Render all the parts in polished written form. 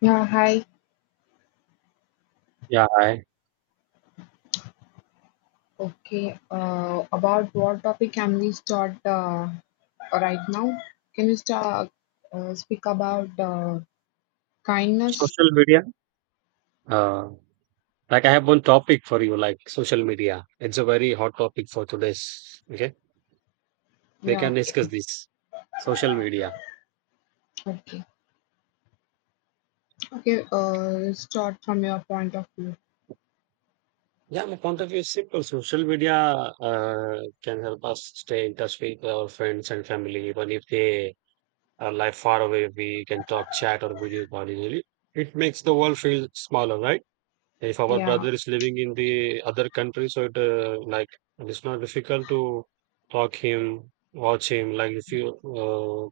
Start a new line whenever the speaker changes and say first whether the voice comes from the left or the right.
left: Yeah, hi.
right: Yeah,
left: Okay. About what topic can we start right now? Can you start speak about kindness?
right: social media. Uh, like I have one topic for you, like social media. It's a very hot topic for today's. Okay, we
left: Yeah.
right: can discuss
left: Okay.
right: this. Social media.
left: Okay. Okay. Start from your point of view.
right: Yeah, my point of view is simple. Social media can help us stay in touch with our friends and family, even if they are live far away. We can talk, chat, or video call easily. It makes the world feel smaller, right? If our
left: Yeah.
right: brother is living in the other country, so it, it's not difficult to talk him, watch him, like if you uh,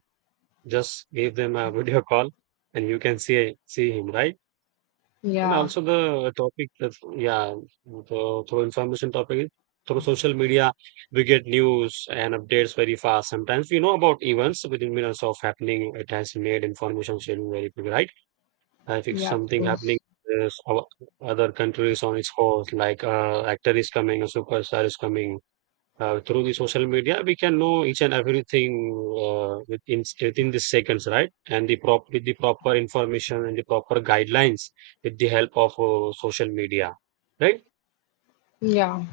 right: just give them a video call and you can see him, right? And
left: Yeah.
right: also the topic that, yeah, through information topic is, through social media, we get news and updates very fast. Sometimes we know about events within minutes of happening. It has made information sharing very quick, right? I think
left: Yeah. Of
right: something happening
left: course.
right: is other countries on its horse, like actor is coming, a superstar is coming. Through the social media, we can know each and everything within the seconds, right? And the prop with the proper information and the proper guidelines with the help of social media, right?
left: Yeah.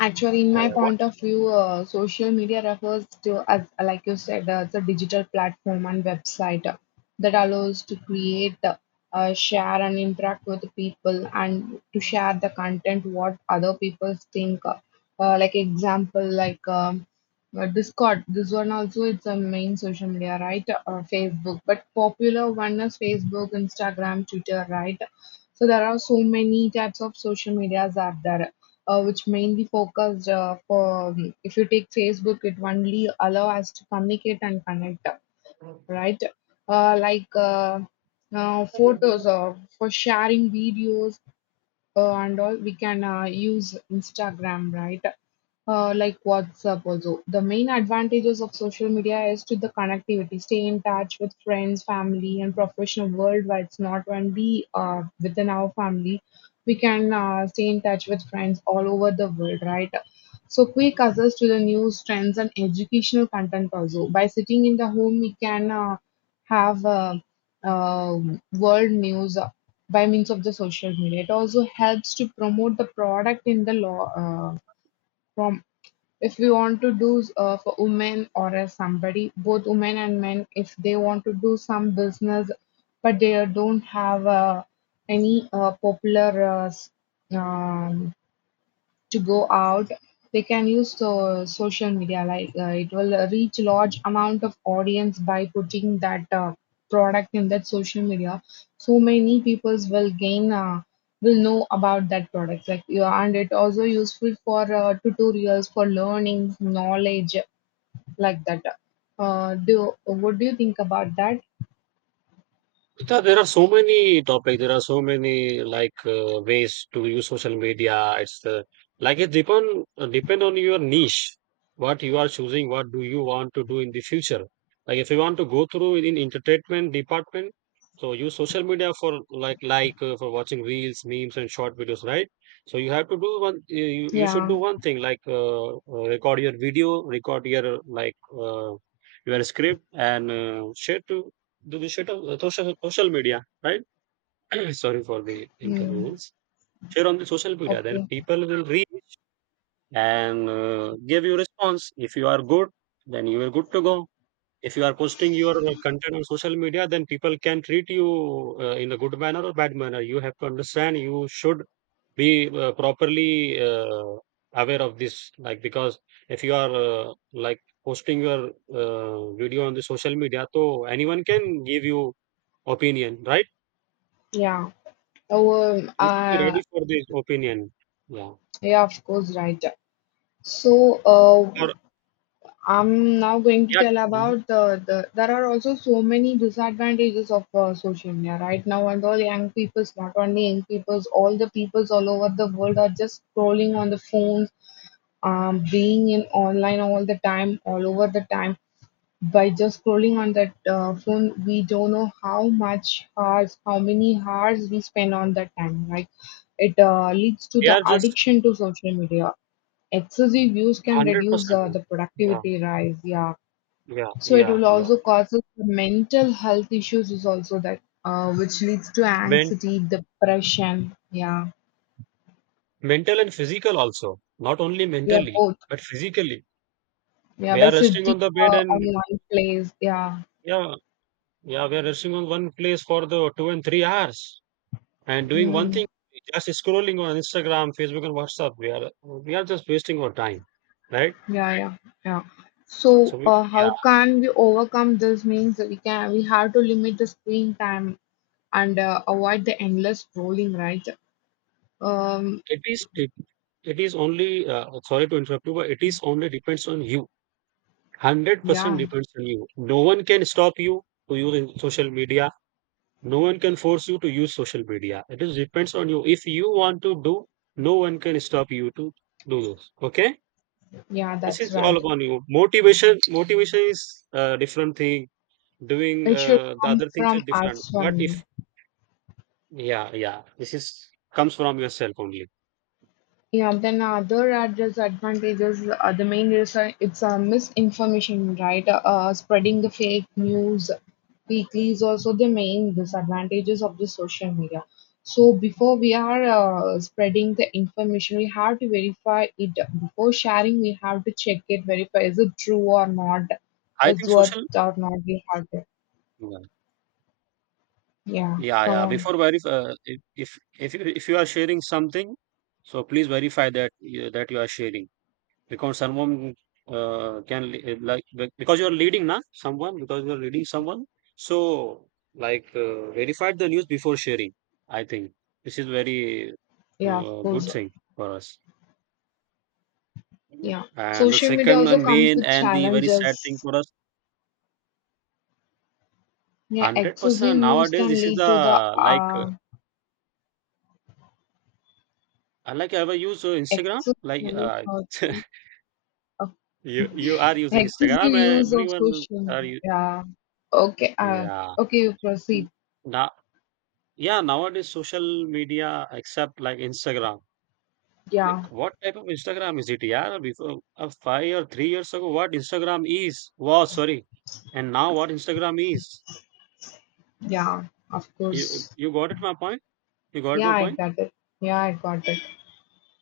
left: Actually, in
right: Uh,
left: my point of view, social media refers to, as like you said, it's a digital platform and website that allows to create, share, and interact with people, and to share the content what other people think. Like example, like Discord. This one also it's a main social media, right? Facebook, but popular one is Facebook, Instagram, Twitter, right? So there are so many types of social medias out there which mainly focused for if you take Facebook, it only allow us to communicate and connect, right? Uh, like uh, Photos or for sharing videos and all we can use instagram, right. Like whatsapp, also the main advantages of social media is to the connectivity, stay in touch with friends, family, and professional world, where it's not only within our family, we can stay in touch with friends all over the world, right. So quick access to the news, trends, and educational content also, by sitting in the home we can have uh, world news by means of the social media. It also helps to promote the product in the law. Uh, from if we want to do for women or as somebody, both women and men, if they want to do some business, but they don't have any popular um, to go out, they can use social media. It will reach large amount of audience by putting that product in that social media. So many peoples will gain. Will know about that product like you, and it also useful for tutorials, for learning knowledge like that. Do what do you think about that?
right: Yeah, there are so many topics. There are so many like ways to use social media. It's like it depend on your niche, what you are choosing, what do you want to do in the future. Like if you want to go through in entertainment department, so use social media for like for watching reels, memes, and short videos, right? So you have to do one. You should do
left: Yeah.
right: one thing like record your video, record your like your script, and share to the share of the social media, right? Sorry for the
left: Mm.
right: inconvenience. Share on the social media, then
left: Okay.
right: people will read and give you response. If you are good, then you are good to go. If you are posting your content on social media, then people can treat you in a good manner or bad manner. You have to understand. You should be properly aware of this, like because if you are like posting your video on the social media, so anyone can give you opinion, right?
left: Yeah. Oh, um,
right: You should be
left: uh,
right: ready for this opinion. Yeah.
left: yeah, of course, right. So,
right: Or
left: I'm now going to
right: yeah,
left: tell
right: mhm.
left: about the there are also so many disadvantages of social media right now, and all young peoples, not only young peoples, all the peoples all over the world are just scrolling on the phones, being in online all the time, all over the time, by just scrolling on that phone. We don't know how much hours, how many hours we spend on that time. Like, it leads to
right: They
left: the
right: are just
left: addiction to social media. Excessive use can reduce
right: 100%.
left: the
right: Yeah,
left: productivity rise. Yeah,
right: yeah,
left: so it
right: yeah,
left: will
right: yeah,
left: also
right: yeah.
left: cause us the mental health issues. Is also that which leads to
right: Men
left: anxiety, depression. Yeah,
right: Mental and physical also, not only
left: we are
right: mentally,
left: both.
right: but physically.
left: Yeah,
right: We
left: by
right: are resting
left: sitting
right: on the bed and,
left: on one place. Yeah.
right: yeah, yeah, we are resting on one place for the 2 and 3 hours and doing one thing,
left: Hmm.
right: just scrolling on Instagram, Facebook, and WhatsApp. We are just wasting our time, right?
left: Yeah, yeah, yeah.
right: So
left: So,
right: we, yeah,
left: how can we overcome this? Means that we have to limit the screen time and avoid the endless scrolling, right? Um,
right: it is it, it is only sorry to interrupt you, but it is only depends on you. 100%
left: yeah,
right: depends on you. No one can stop you to use social media. No one can force you to use social media. It is depends on you. If you want to do, no one can stop you to do those. Okay,
left: yeah,
right: this
left: that's
right: is all
left: right.
right: upon you. Motivation, motivation is a different thing. Doing
left: It should
right: the
left: come
right: other things are
left: from
right: different.
left: us
right: But if,
left: only.
right: yeah, yeah, this is comes from yourself only.
left: Yeah, then other adverse advantages, the main reason it's misinformation, right? Spreading the fake news weekly is also the main disadvantages of the social media. So before we are spreading the information, we have to verify it. Before sharing, we have to check it, verify, is it true or not,
right: I
left: is
right: think
left: worth
right: social.
left: or not. We have to,
right: Yeah,
left: yeah,
right: yeah,
left: come
right: yeah.
left: on,
right: Before verify, if you if you are sharing something, so please verify that you are sharing. Because someone can le- eh, like be- because you are leading na someone, because you are leading someone, so like verified the news before sharing. I think this is very
left: yeah, of course,
right: good thing for us.
left: yeah.
right: And the
left: Social media
right: second
left: also
right: and
left: comes
right: main
left: with
right: and the very sad thing
left: challenges.
right: for us:
left: Yeah,
right: 100%
left: excessive use
right: nowadays
left: can
right: this is
left: lead to the
right: the, like I like ever use instagram, like
left: excessive outrage of
right: you are using
left: excessive
right: instagram,
left: use of
right: everyone.
left: social
right: Are
left: media.
right: you?
left: Yeah. Okay.
right: Yeah,
left: Okay. You proceed.
right: now. Yeah, nowadays social media except like Instagram.
left: Yeah.
right: Like what type of Instagram is it? Yeah, before 5 or 3 years ago, what Instagram is was sorry, and now what Instagram is.
left: Yeah. Of
right: You
left: course.
right: you got it my point? You got
left: Yeah.
right: my
left: I
right: point?
left: got it. Yeah. I got it.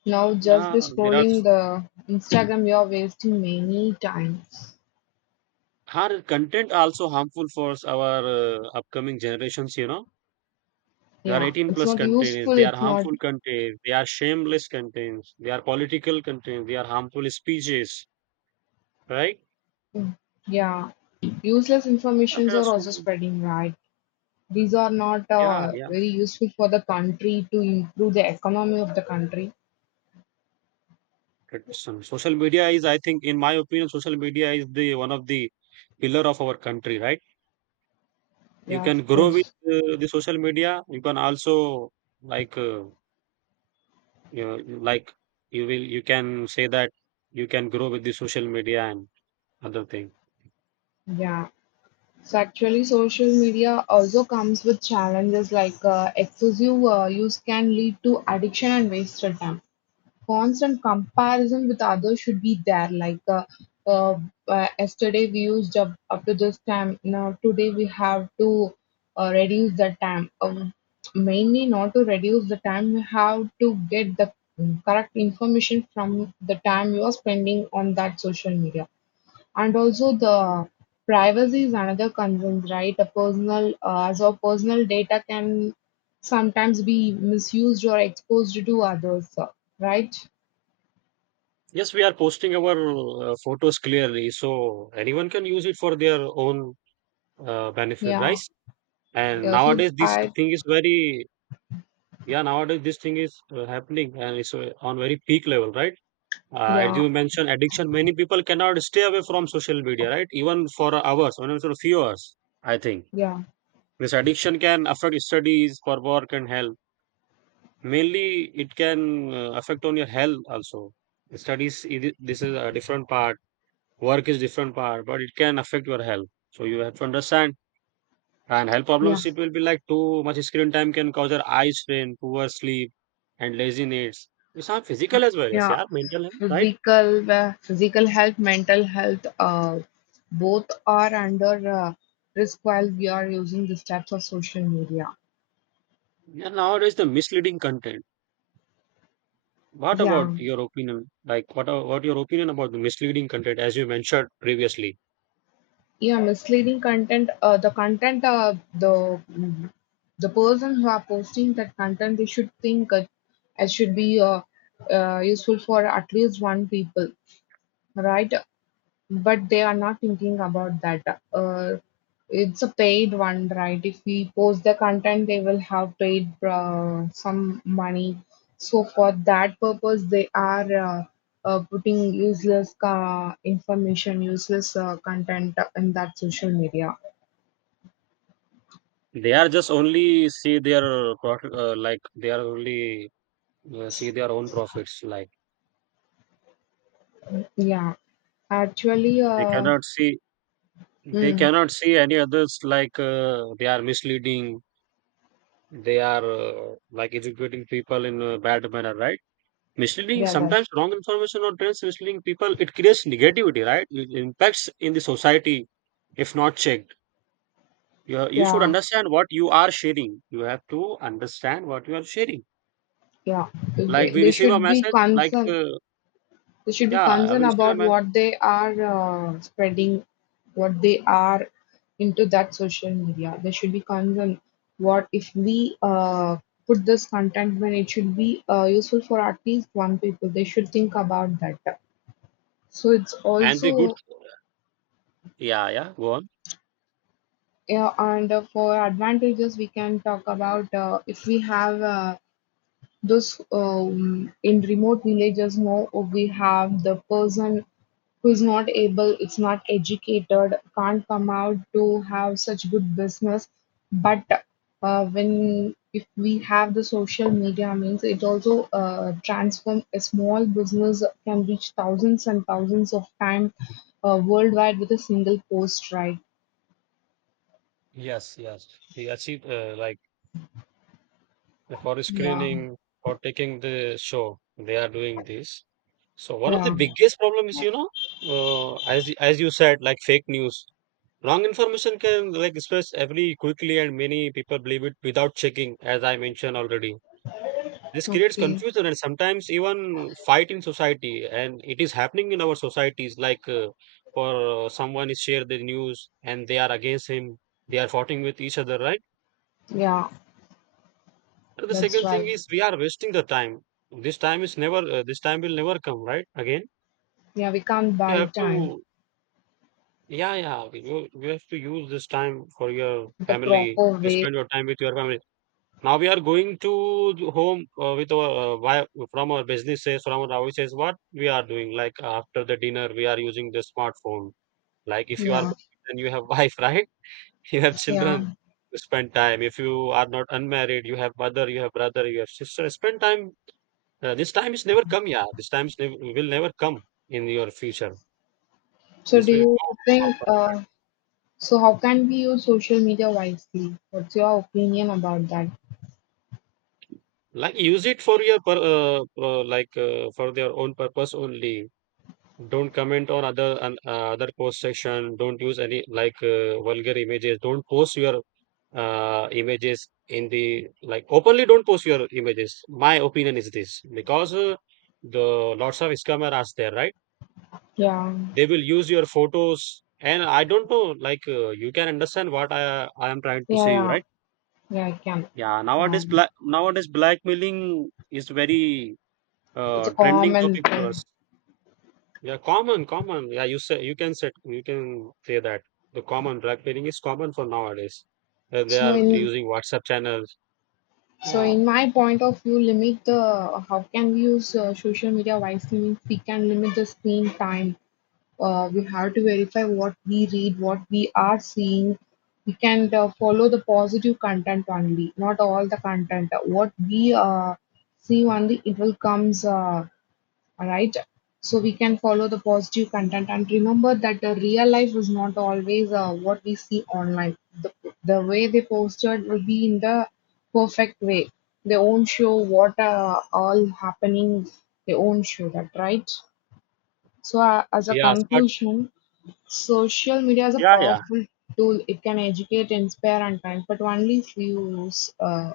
left: Now, just
right: Yeah,
left: by
right: there are
left: scrolling
right: s-
left: the Instagram, you are wasting many times.
right: our content also harmful for our upcoming generations. You know, they are
left: Yeah.
right: 18
left: It's
right: plus
left: not
right: content.
left: useful.
right: They are
left: It's not.
right: harmful content. They are shameless content. They are political content. They are harmful speeches. Right?
left: Yeah. Useless informations
right: There are
left: are also
right: so
left: spreading, right? These are not
right: Yeah, yeah.
left: very useful for the country to improve the economy of the country.
right: Tradition. Social media is, I think, in my opinion, social media is the one of the pillar of our country, right? You
left: Yeah,
right: can
left: of
right: grow with
left: course.
right: the social media. You can also like you know, like you will you can say that you can grow with the social media and other thing.
left: Yeah. So actually, social media also comes with challenges, like excessive use can lead to addiction and wasted time. Constant comparison with others should be there. Like uh, yesterday we used up, up to this time. Now today we have to reduce the time. Mainly not to reduce the time. We have to get the correct information from the time you are spending on that social media. And also the privacy is another concern, right? A personal, as our personal data can sometimes be misused or exposed to others, right?
right: Yes, we are posting our photos clearly, so anyone can use it for their own benefit, right?
left: Yeah,
right: And
left: yeah.
right: nowadays, this thing is very, yeah. Nowadays, this thing is happening and it's on very peak level, right? As
left: Yeah,
right: you mentioned, addiction, many people cannot stay away from social media, right? Even for hours, even for a few hours, I think.
left: yeah,
right: This addiction can affect studies, for work, and health. Mainly, it can affect on your health also. Studies, this is a different part. Work is different part, but it can affect your health. So you have to understand. And health
left: yeah,
right: problems, it will be like too much screen time can cause your eye strain, poor sleep, and laziness. It's not physical as well as,
left: yeah.
right: yeah, mental health, right?
left: Physical, physical health, mental health, both are under risk while we are using these types of social media.
right: Yeah, nowadays the misleading content. What about
left: Yeah,
right: your opinion? Like, what are, what your opinion about the misleading content? As you mentioned previously,
left: yeah. Misleading content. The person who are posting that content, they should think it, it should be useful for at least one people, right? But they are not thinking about that. It's a paid one, right? If we post the content, they will have paid some money. So for that purpose, they are putting useless information, useless content in that social media.
right: they are just only see their profit, like they are only see their own profits. Like
left: Yeah, actually,
right: they cannot see, they
left: mm,
right: cannot see any others. Like they are misleading. They are like educating people in a bad manner, right? Misleading
left: yeah, that,
right: sometimes wrong information or trends misleading people. It creates negativity, right? It impacts in the society if not checked. Yeah, you should
left: yeah,
right: understand what you are sharing. You have to understand what you are sharing.
left: yeah.
right: Like we
left: They
right: receive a
left: should be
right: message, like
left: concerned. They should be
right: yeah, we
left: concerned
right: receive a
left: about
right: message,
left: what they are spreading, what they are into that social media. They should be concerned, what if we put this content, when it should be useful for at least one people. They should think about that. So it's
right: and the good,
left: also
right: yeah, yeah, go on.
left: yeah, and for advantages we can talk about if we have. Thus, in remote villages, now we have the person who is not able, it's not educated, can't come out to have such good business. But when if we have the social media, means it also transform a small business, can reach thousands and thousands of times worldwide with a single post, right?
right: Yes, yes. He achieved like for
left: Yeah.
right: screening or taking the show, they are doing this. So one of the
left: Yeah.
right: biggest problem is, you know, as you said, like fake news, wrong information can like spread every quickly, and many people believe it without checking, as I mentioned already. This creates
left: Okay.
right: confusion and sometimes even fight in society, and it is happening in our societies. Like for someone is share the news and they are against him, they are fighting with each other, right?
left: Yeah,
right: And the
left: that's
right: second thing
left: right.
right: is we are wasting the time. This time is never. This time will never come, right? Again,
left: Yeah, we can't
right: you
left: buy
right: have
left: time
right: to. Yeah, yeah. You have to use this time for your
left: the
right: family.
left: proper
right: You
left: way.
right: spend your time with your family. Now we are going to home from our businesses, from our offices. What we are doing? Like after the dinner, we are using the smartphone. Like if you are
left: Yeah,
right: married and you have wife, right? You have children
left: yeah.
right: to spend time. If you are not unmarried, you have mother, you have brother, you have sister. Spend time. This time is never come, yeah. This time is nev will never come in your future.
left: So
right: This
left: do
right: will
left: you
right: go out.
left: think, so how can we use social media wisely? What's your opinion about that?
right: Like use it for your like for their own purpose only. Don't comment on other on other post section. Don't use any like vulgar images. Don't post your images in the like openly. Don't post your images. My opinion is this because the lots of scammer are there, right?
left: Yeah,
right: They will use your photos, and I don't know. Like you can understand what I am trying to
left: yeah,
right: say, you
left: yeah,
right: right?
left: yeah, I can. Yeah,
right: Nowadays blackmailing is very
left: it's a
right: trending
left: common
right: topic for
left: thing.
right: us. Yeah, common, common. Yeah, you say you can set you can say that the common drug pairing is common for nowadays. That they
left: So
right: are
left: in
right: using WhatsApp channels.
left: so
right: Wow.
left: in my point of view, limit the how can we use social media wisely means, we can limit the screen time, we have to verify what we read, what we are seeing. We can follow the positive content only, not all the content. What we see only, it will comes right. So we can follow the positive content, and remember that the real life is not always what we see online. The, the way they posted will be in the perfect way. They won't show what all happening. They won't show that, right? So as a
right: Yes, but
left: conclusion, social media is a
right: yeah, yeah,
left: powerful tool. It can educate, inspire, and kind, but only if you use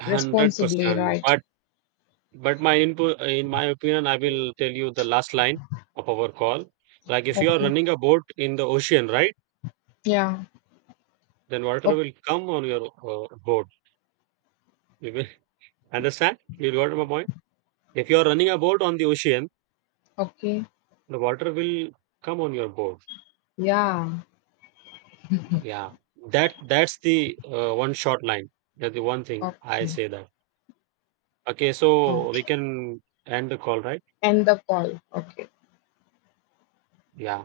right: hundred
left: responsibly,
right: percent.
left: right?
right: But my input, in my opinion, I will tell you the last line of our call. Like if you are
left: Okay.
right: running a boat in the ocean, right?
left: Yeah.
right: Then water
left: Okay.
right: will come on your boat. You will understand? You got my point? If you are running a boat on the ocean,
left: Okay.
right: the water will come on your boat.
left: Yeah.
right: Yeah, that that's the one short line. That's the one thing I
left: Okay.
right: say that. Okay, so we
left: Okay.
right: can end the call, right?
left: End the call. Okay.
right: Yeah.